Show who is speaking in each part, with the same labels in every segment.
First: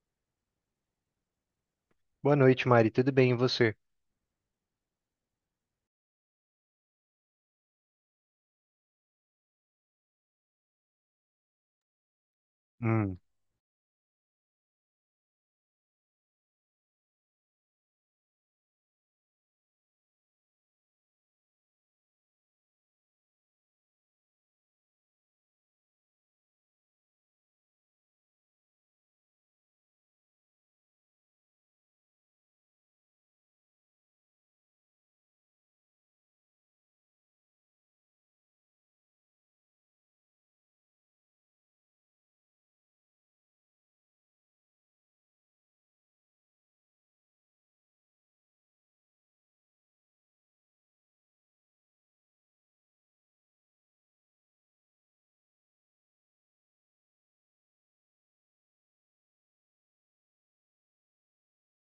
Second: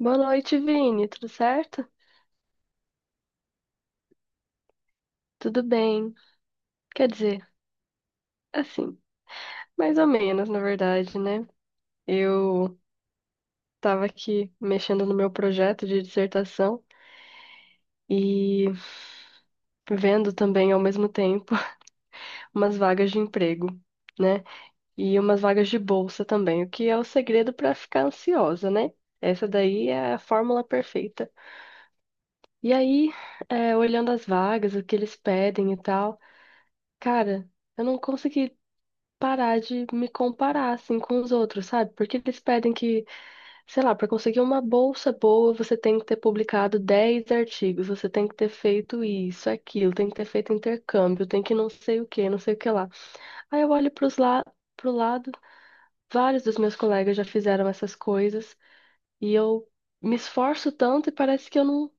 Speaker 1: Boa noite, Vini. Tudo certo?
Speaker 2: Boa noite, Mari. Tudo bem, e você?
Speaker 1: Tudo bem. Quer dizer, assim, mais ou menos, na verdade, né? Eu
Speaker 2: Hum.
Speaker 1: tava aqui mexendo no meu projeto de dissertação e vendo também ao mesmo tempo umas vagas de emprego, né? E umas vagas de bolsa também, o que é o segredo para ficar ansiosa, né? Essa daí é a fórmula perfeita. E aí, olhando as vagas, o que eles pedem e tal, cara, eu não consegui parar de me comparar assim com os outros, sabe? Porque eles pedem que, sei lá, para conseguir uma bolsa boa, você tem que ter publicado 10 artigos, você tem que ter feito isso, aquilo, tem que ter feito intercâmbio, tem que não sei o que, não sei o que lá. Aí eu olho pro lado, vários dos meus colegas já fizeram essas coisas e eu me esforço tanto e parece que eu não,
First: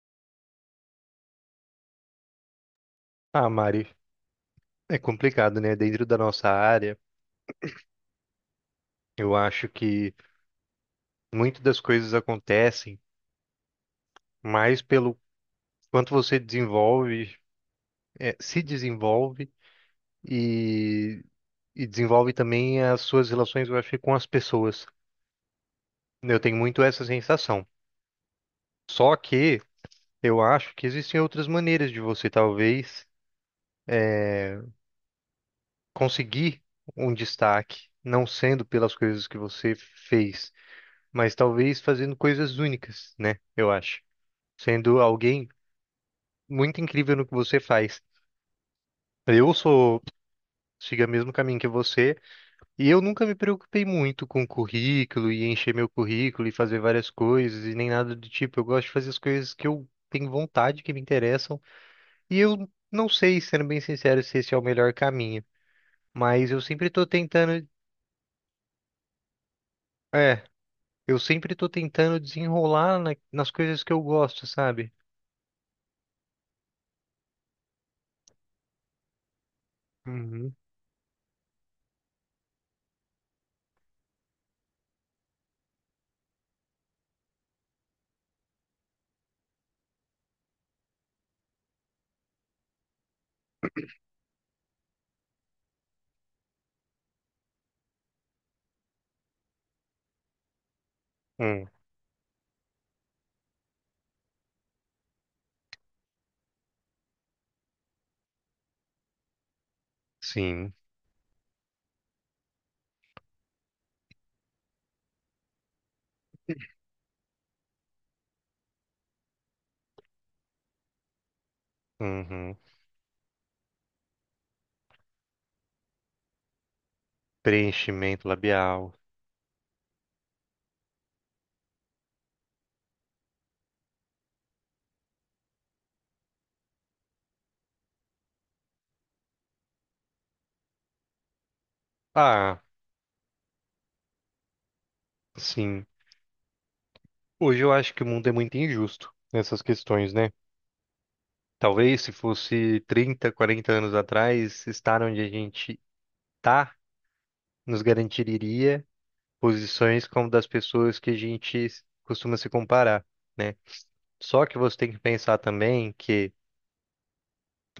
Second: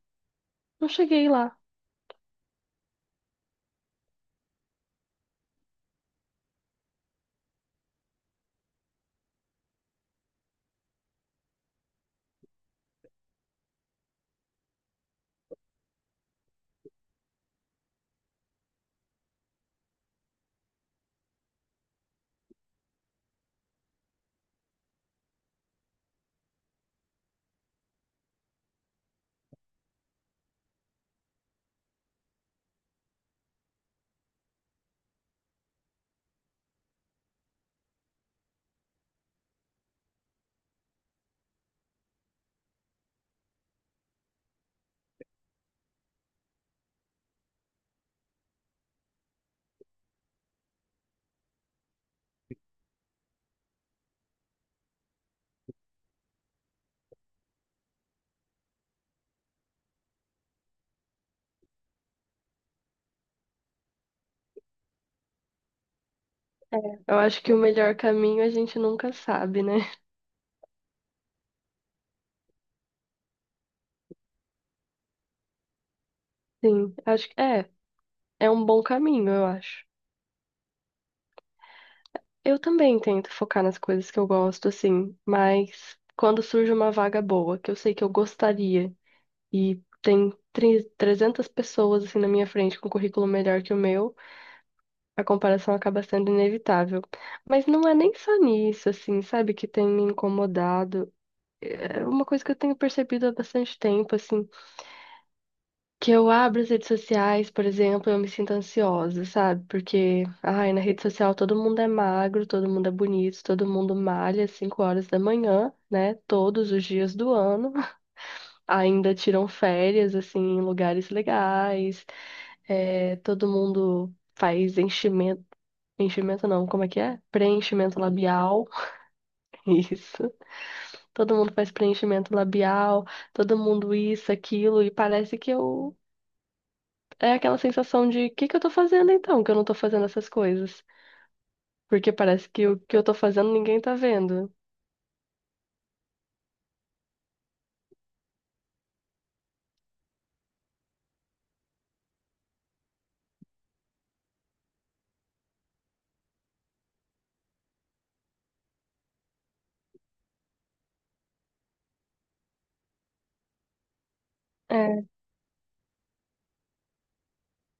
Speaker 1: não cheguei lá.
Speaker 2: Ah, Mari, é complicado, né? Dentro da nossa área, eu acho que muitas das coisas acontecem mais pelo quanto você desenvolve, se desenvolve e, e desenvolve também as suas relações, eu acho, que com as pessoas. Eu tenho muito essa sensação. Só que eu acho que existem outras maneiras de você talvez conseguir um destaque, não sendo pelas coisas que você fez, mas talvez fazendo coisas únicas, né? Eu acho. Sendo alguém muito incrível no que você faz. Eu sou, siga o mesmo caminho que você, e eu nunca me preocupei muito com currículo e encher meu currículo e fazer várias coisas e nem nada do tipo. Eu gosto de fazer as coisas que eu tenho vontade, que me interessam, e eu não sei, sendo bem sincero, se esse é o melhor caminho, mas eu
Speaker 1: É.
Speaker 2: sempre tô
Speaker 1: Eu acho que o melhor caminho a gente nunca sabe, né?
Speaker 2: é, tentando desenrolar nas coisas que eu gosto, sabe?
Speaker 1: Sim, acho que é um bom caminho, eu acho.
Speaker 2: Uhum.
Speaker 1: Eu também tento focar nas coisas que eu gosto, assim, mas quando surge uma vaga boa, que eu sei que eu gostaria, e tem 300 pessoas, assim, na minha frente com um currículo melhor que o meu, a comparação acaba sendo inevitável. Mas não é nem só nisso, assim, sabe, que tem me incomodado.
Speaker 2: Hum,
Speaker 1: É uma coisa que eu tenho percebido há bastante tempo, assim que eu abro as redes sociais, por exemplo, eu me sinto ansiosa, sabe? Porque, ai,
Speaker 2: sim.
Speaker 1: na rede social todo mundo é magro, todo mundo é bonito, todo mundo malha às 5 horas da manhã, né? Todos os dias do ano. Ainda tiram férias, assim, em lugares legais.
Speaker 2: Uhum.
Speaker 1: É, todo mundo faz enchimento. Enchimento não, como é que é? Preenchimento
Speaker 2: Preenchimento
Speaker 1: labial.
Speaker 2: labial.
Speaker 1: Isso. Todo mundo faz preenchimento labial, todo mundo isso, aquilo, e parece que eu é aquela sensação de o que que eu tô fazendo então, que eu não tô fazendo essas coisas. Porque parece
Speaker 2: Ah,
Speaker 1: que o que eu tô fazendo ninguém tá vendo.
Speaker 2: sim. Hoje eu acho que o mundo é muito injusto nessas questões, né? Talvez se fosse 30 40 anos atrás, estar onde a gente tá nos garantiria posições como das pessoas que a gente costuma se comparar, né? Só que você tem que
Speaker 1: É,
Speaker 2: pensar também que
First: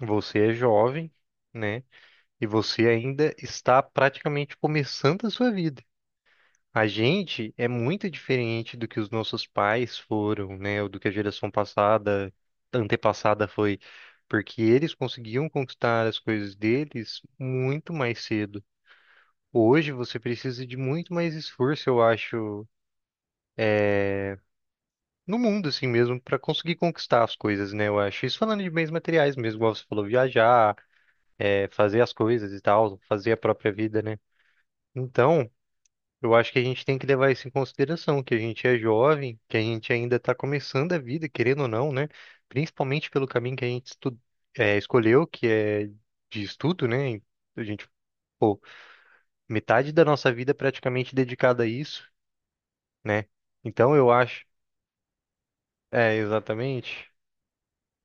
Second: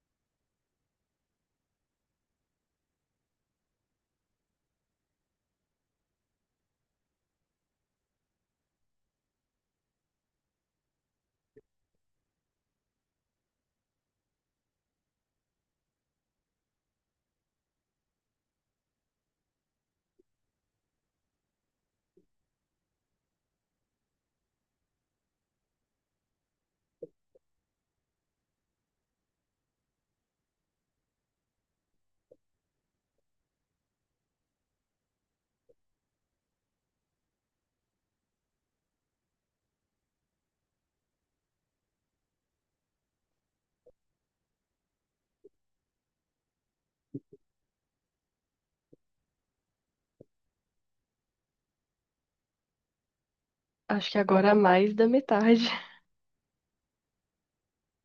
Speaker 2: você é jovem, né? E você ainda está praticamente começando a sua vida. A gente é muito diferente do que os nossos pais foram, né? Ou do que a geração passada, antepassada foi, porque eles conseguiam conquistar as coisas deles muito mais cedo. Hoje você precisa de muito mais esforço, eu acho, no mundo assim mesmo, para conseguir conquistar as coisas, né? Eu acho. Isso falando de bens materiais mesmo, igual você falou, viajar, fazer as coisas e tal, fazer a própria vida, né? Então. Eu acho que a gente tem que levar isso em consideração, que a gente é jovem, que a gente ainda está começando a vida, querendo ou não, né? Principalmente pelo caminho que a gente escolheu, que é de estudo, né? E a gente, pô, metade da nossa vida é praticamente dedicada a isso, né? Então eu
Speaker 1: acho que
Speaker 2: acho,
Speaker 1: agora é mais da metade.
Speaker 2: é, exatamente.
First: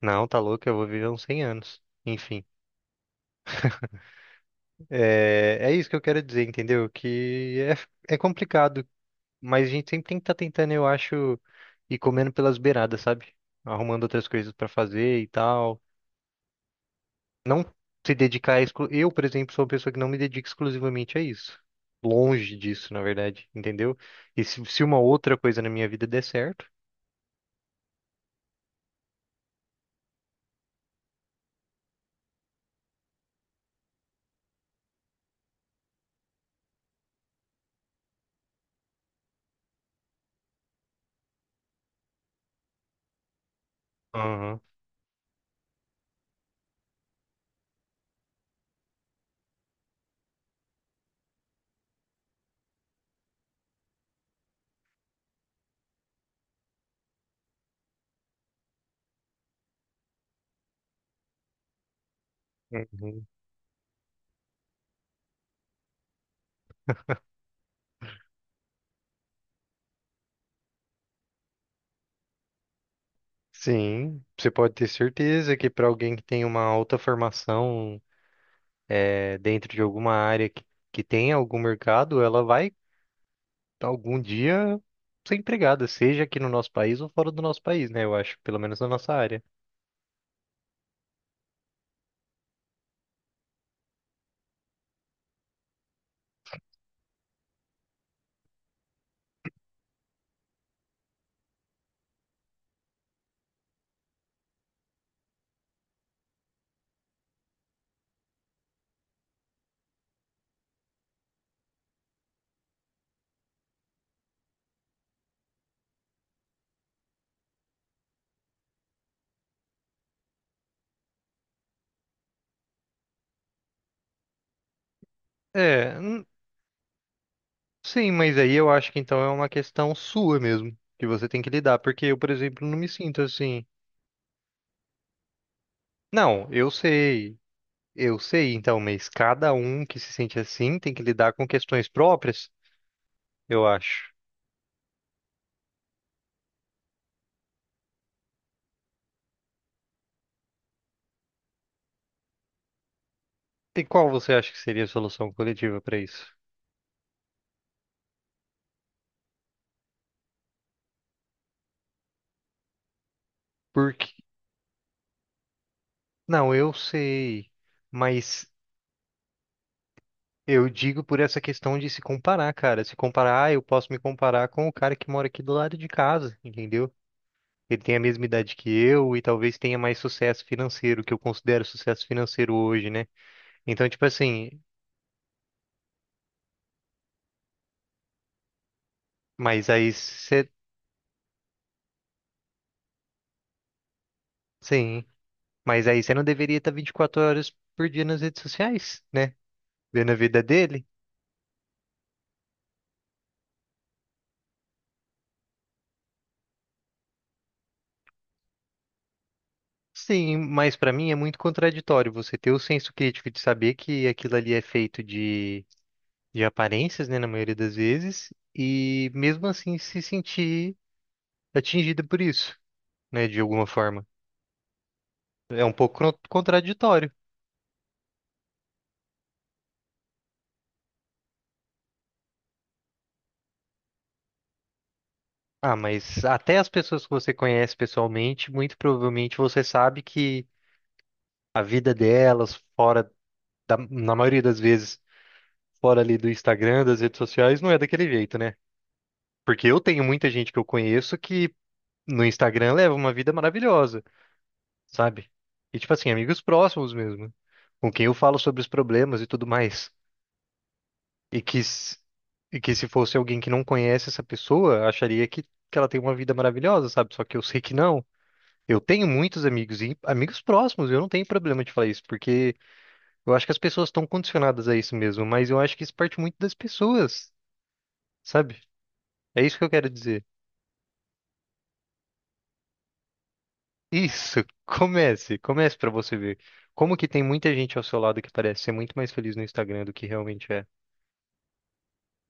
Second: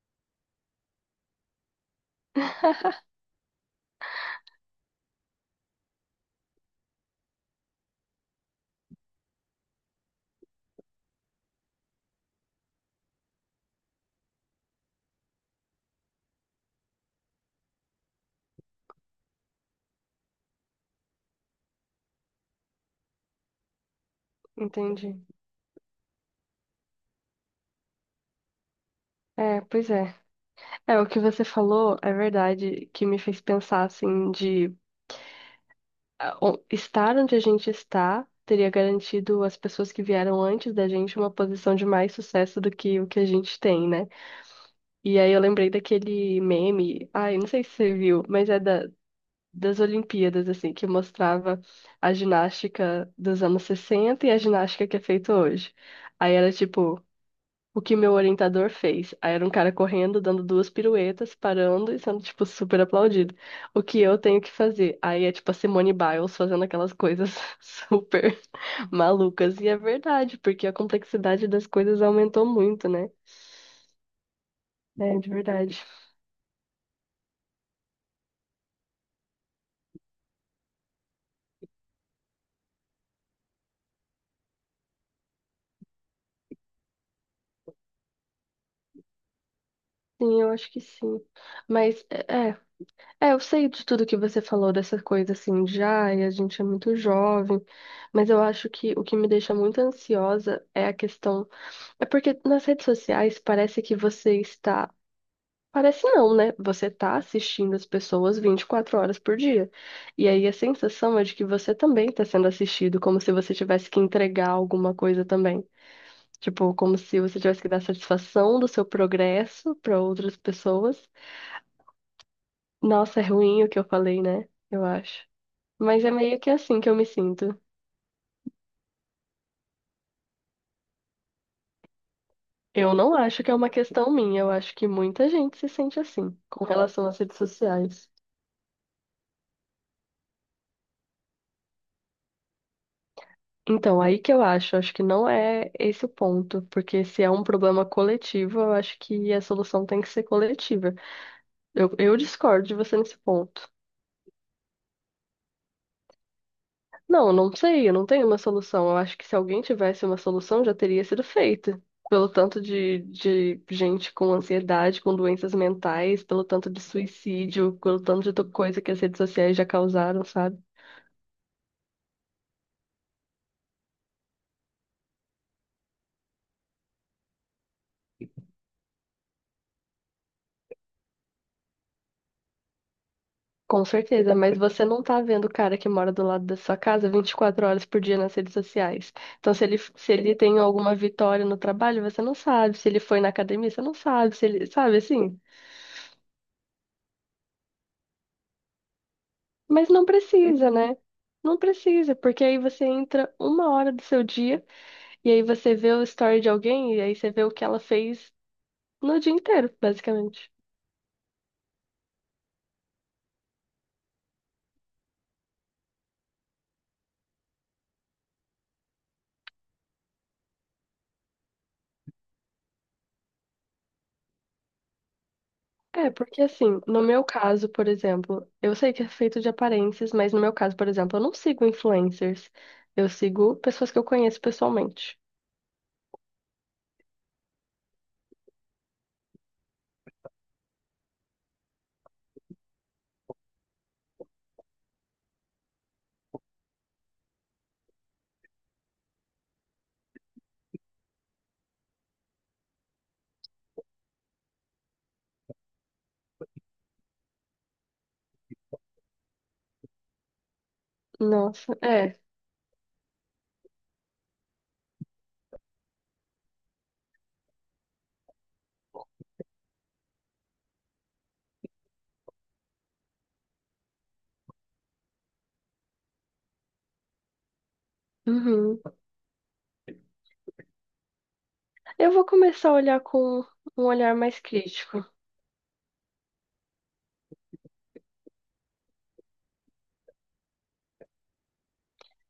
Speaker 2: Não, tá louco, eu vou viver uns 100 anos. Enfim, é isso que eu quero dizer, entendeu? Que é complicado. Mas a gente sempre tem que estar tentando, eu acho, ir comendo pelas beiradas, sabe? Arrumando outras coisas pra fazer e tal. Não se dedicar. Eu, por exemplo, sou uma pessoa que não me dedica exclusivamente a isso. Longe disso, na verdade, entendeu? E se uma
Speaker 1: Entendi.
Speaker 2: outra coisa na minha vida der certo.
Speaker 1: É, pois é. É, o que você falou é verdade, que me fez pensar assim de ah, estar onde a gente está teria garantido às pessoas que vieram antes da gente uma posição de mais sucesso do que o que a gente tem, né?
Speaker 2: Aham.
Speaker 1: E aí eu lembrei daquele meme, ai, não sei se você viu, mas é das Olimpíadas, assim, que mostrava a ginástica dos anos 60 e a ginástica que é feita hoje. Aí era tipo, o que meu orientador fez. Aí era um cara correndo, dando duas piruetas, parando e sendo, tipo, super
Speaker 2: Uhum.
Speaker 1: aplaudido. O que eu tenho que fazer? Aí é tipo a Simone Biles fazendo aquelas coisas super malucas. E é verdade, porque a complexidade das coisas aumentou muito, né?
Speaker 2: Sim, você pode ter
Speaker 1: É, de
Speaker 2: certeza que
Speaker 1: verdade.
Speaker 2: para alguém que tem uma alta formação dentro de alguma área que tem algum mercado, ela vai algum dia ser empregada, seja aqui no nosso país ou fora do nosso país, né? Eu acho, pelo menos na nossa área.
Speaker 1: Sim, eu acho que sim. Mas, eu sei de tudo que você falou dessa coisa assim, já, e a gente é muito jovem, mas eu acho que o que me deixa muito ansiosa é a questão. É porque nas redes sociais parece que você está. Parece não, né? Você está assistindo as pessoas 24 horas por dia. E aí a sensação é de que você também está sendo assistido, como se você tivesse que entregar alguma coisa também. Tipo, como se você tivesse que dar satisfação do seu progresso para outras pessoas. Nossa, é ruim o que eu falei, né? Eu acho.
Speaker 2: É,
Speaker 1: Mas é meio que assim que eu me sinto.
Speaker 2: sim, mas aí eu acho que então é uma questão sua mesmo, que você tem que lidar, porque eu, por exemplo, não me
Speaker 1: Eu não
Speaker 2: sinto
Speaker 1: acho que é
Speaker 2: assim.
Speaker 1: uma questão minha, eu acho que muita gente se sente assim
Speaker 2: Não,
Speaker 1: com relação às redes sociais.
Speaker 2: eu sei, então, mas cada um que se sente assim tem que lidar com questões próprias, eu
Speaker 1: Então,
Speaker 2: acho.
Speaker 1: aí que acho que não é esse o ponto, porque se é um problema coletivo, eu acho que a solução tem que ser coletiva. Eu discordo de você nesse ponto.
Speaker 2: E qual você acha que seria a solução coletiva para isso?
Speaker 1: Não, eu não sei, eu não tenho uma solução. Eu acho que se alguém tivesse uma solução, já teria sido feita. Pelo tanto de
Speaker 2: Porque,
Speaker 1: gente com ansiedade, com doenças mentais, pelo
Speaker 2: não,
Speaker 1: tanto
Speaker 2: eu
Speaker 1: de
Speaker 2: sei,
Speaker 1: suicídio, pelo tanto de
Speaker 2: mas
Speaker 1: coisa que as redes sociais já causaram, sabe?
Speaker 2: eu digo por essa questão de se comparar, cara. Se comparar, ah, eu posso me comparar com o cara que mora aqui do lado de casa, entendeu? Ele tem a mesma idade que eu e talvez tenha mais sucesso financeiro, que eu considero sucesso financeiro hoje, né?
Speaker 1: Com
Speaker 2: Então, tipo
Speaker 1: certeza,
Speaker 2: assim,
Speaker 1: mas você não tá vendo o cara que mora do lado da sua casa 24 horas por dia nas redes sociais. Então, se
Speaker 2: mas
Speaker 1: ele,
Speaker 2: aí
Speaker 1: se ele
Speaker 2: você,
Speaker 1: tem alguma vitória no trabalho, você não sabe. Se ele foi na academia, você não sabe. Se ele, sabe
Speaker 2: sim,
Speaker 1: assim?
Speaker 2: mas aí você não deveria estar 24 horas por dia nas redes sociais, né?
Speaker 1: Mas não
Speaker 2: Vendo a vida
Speaker 1: precisa,
Speaker 2: dele?
Speaker 1: né? Não precisa, porque aí você entra uma hora do seu dia e aí você vê o story de alguém e aí você vê o que ela fez no dia inteiro,
Speaker 2: Sim,
Speaker 1: basicamente.
Speaker 2: mas pra mim é muito contraditório você ter o senso crítico de saber que aquilo ali é feito de aparências, né, na maioria das vezes, e mesmo assim se sentir atingida por isso, né, de alguma forma. É um pouco
Speaker 1: É, porque assim, no
Speaker 2: contraditório.
Speaker 1: meu caso, por exemplo, eu sei que é feito de aparências, mas no meu caso, por exemplo, eu não sigo influencers. Eu sigo pessoas que eu conheço pessoalmente.
Speaker 2: Ah, mas até as pessoas que você conhece pessoalmente, muito provavelmente você sabe que a vida delas, fora da, na maioria das vezes, fora ali do Instagram, das redes sociais, não é daquele jeito, né? Porque eu tenho muita gente que eu conheço que no Instagram leva uma vida maravilhosa, sabe? E tipo assim, amigos próximos mesmo, com quem eu falo sobre os problemas e tudo mais. E que,
Speaker 1: Nossa,
Speaker 2: s-
Speaker 1: é.
Speaker 2: e que se fosse alguém que não conhece essa pessoa, acharia que ela tem uma vida maravilhosa, sabe? Só que eu sei que não. Eu tenho muitos amigos e amigos próximos, eu não tenho problema de falar isso, porque eu acho que as pessoas estão condicionadas a isso mesmo, mas eu acho que isso parte muito das pessoas, sabe?
Speaker 1: Uhum.
Speaker 2: É isso que eu quero dizer.
Speaker 1: Eu vou começar a olhar com um olhar mais
Speaker 2: Isso,
Speaker 1: crítico.
Speaker 2: comece, comece pra você ver. Como que tem muita gente ao seu lado que parece ser muito mais feliz no Instagram do que realmente é.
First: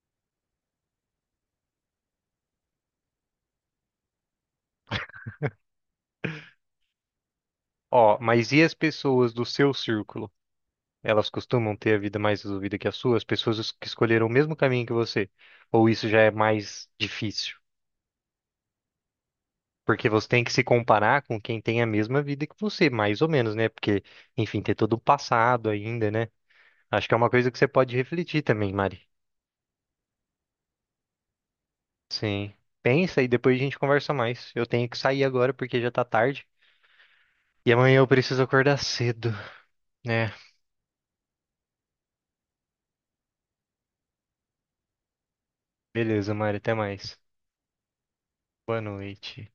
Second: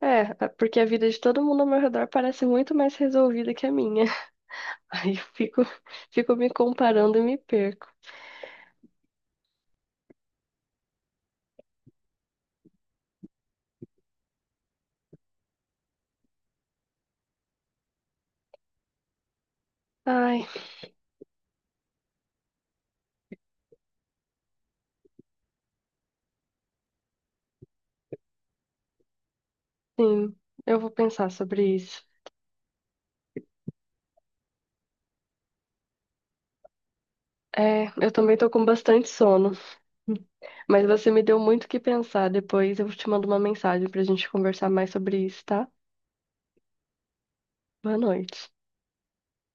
Speaker 1: É, é, porque a vida de todo mundo ao meu redor parece muito mais resolvida que a minha. Aí eu fico me comparando e me perco.
Speaker 2: Ó, mas e as pessoas do seu círculo? Elas costumam ter a vida mais resolvida que a sua? As pessoas que escolheram o mesmo caminho que você? Ou isso já é mais difícil? Porque você tem
Speaker 1: Ai,
Speaker 2: que se comparar com quem tem a mesma vida que você, mais ou menos, né? Porque, enfim, ter todo o passado ainda, né? Acho que é uma coisa que você pode refletir também, Mari.
Speaker 1: sim, eu vou pensar sobre isso.
Speaker 2: Sim. Pensa e depois a gente conversa mais. Eu tenho que sair agora porque já tá tarde. E
Speaker 1: É,
Speaker 2: amanhã eu
Speaker 1: eu também
Speaker 2: preciso
Speaker 1: tô com
Speaker 2: acordar
Speaker 1: bastante
Speaker 2: cedo,
Speaker 1: sono,
Speaker 2: né?
Speaker 1: mas você me deu muito o que pensar. Depois eu te mando uma mensagem pra gente conversar mais sobre isso, tá?
Speaker 2: Beleza, Mari, até mais.
Speaker 1: Boa noite.
Speaker 2: Boa noite.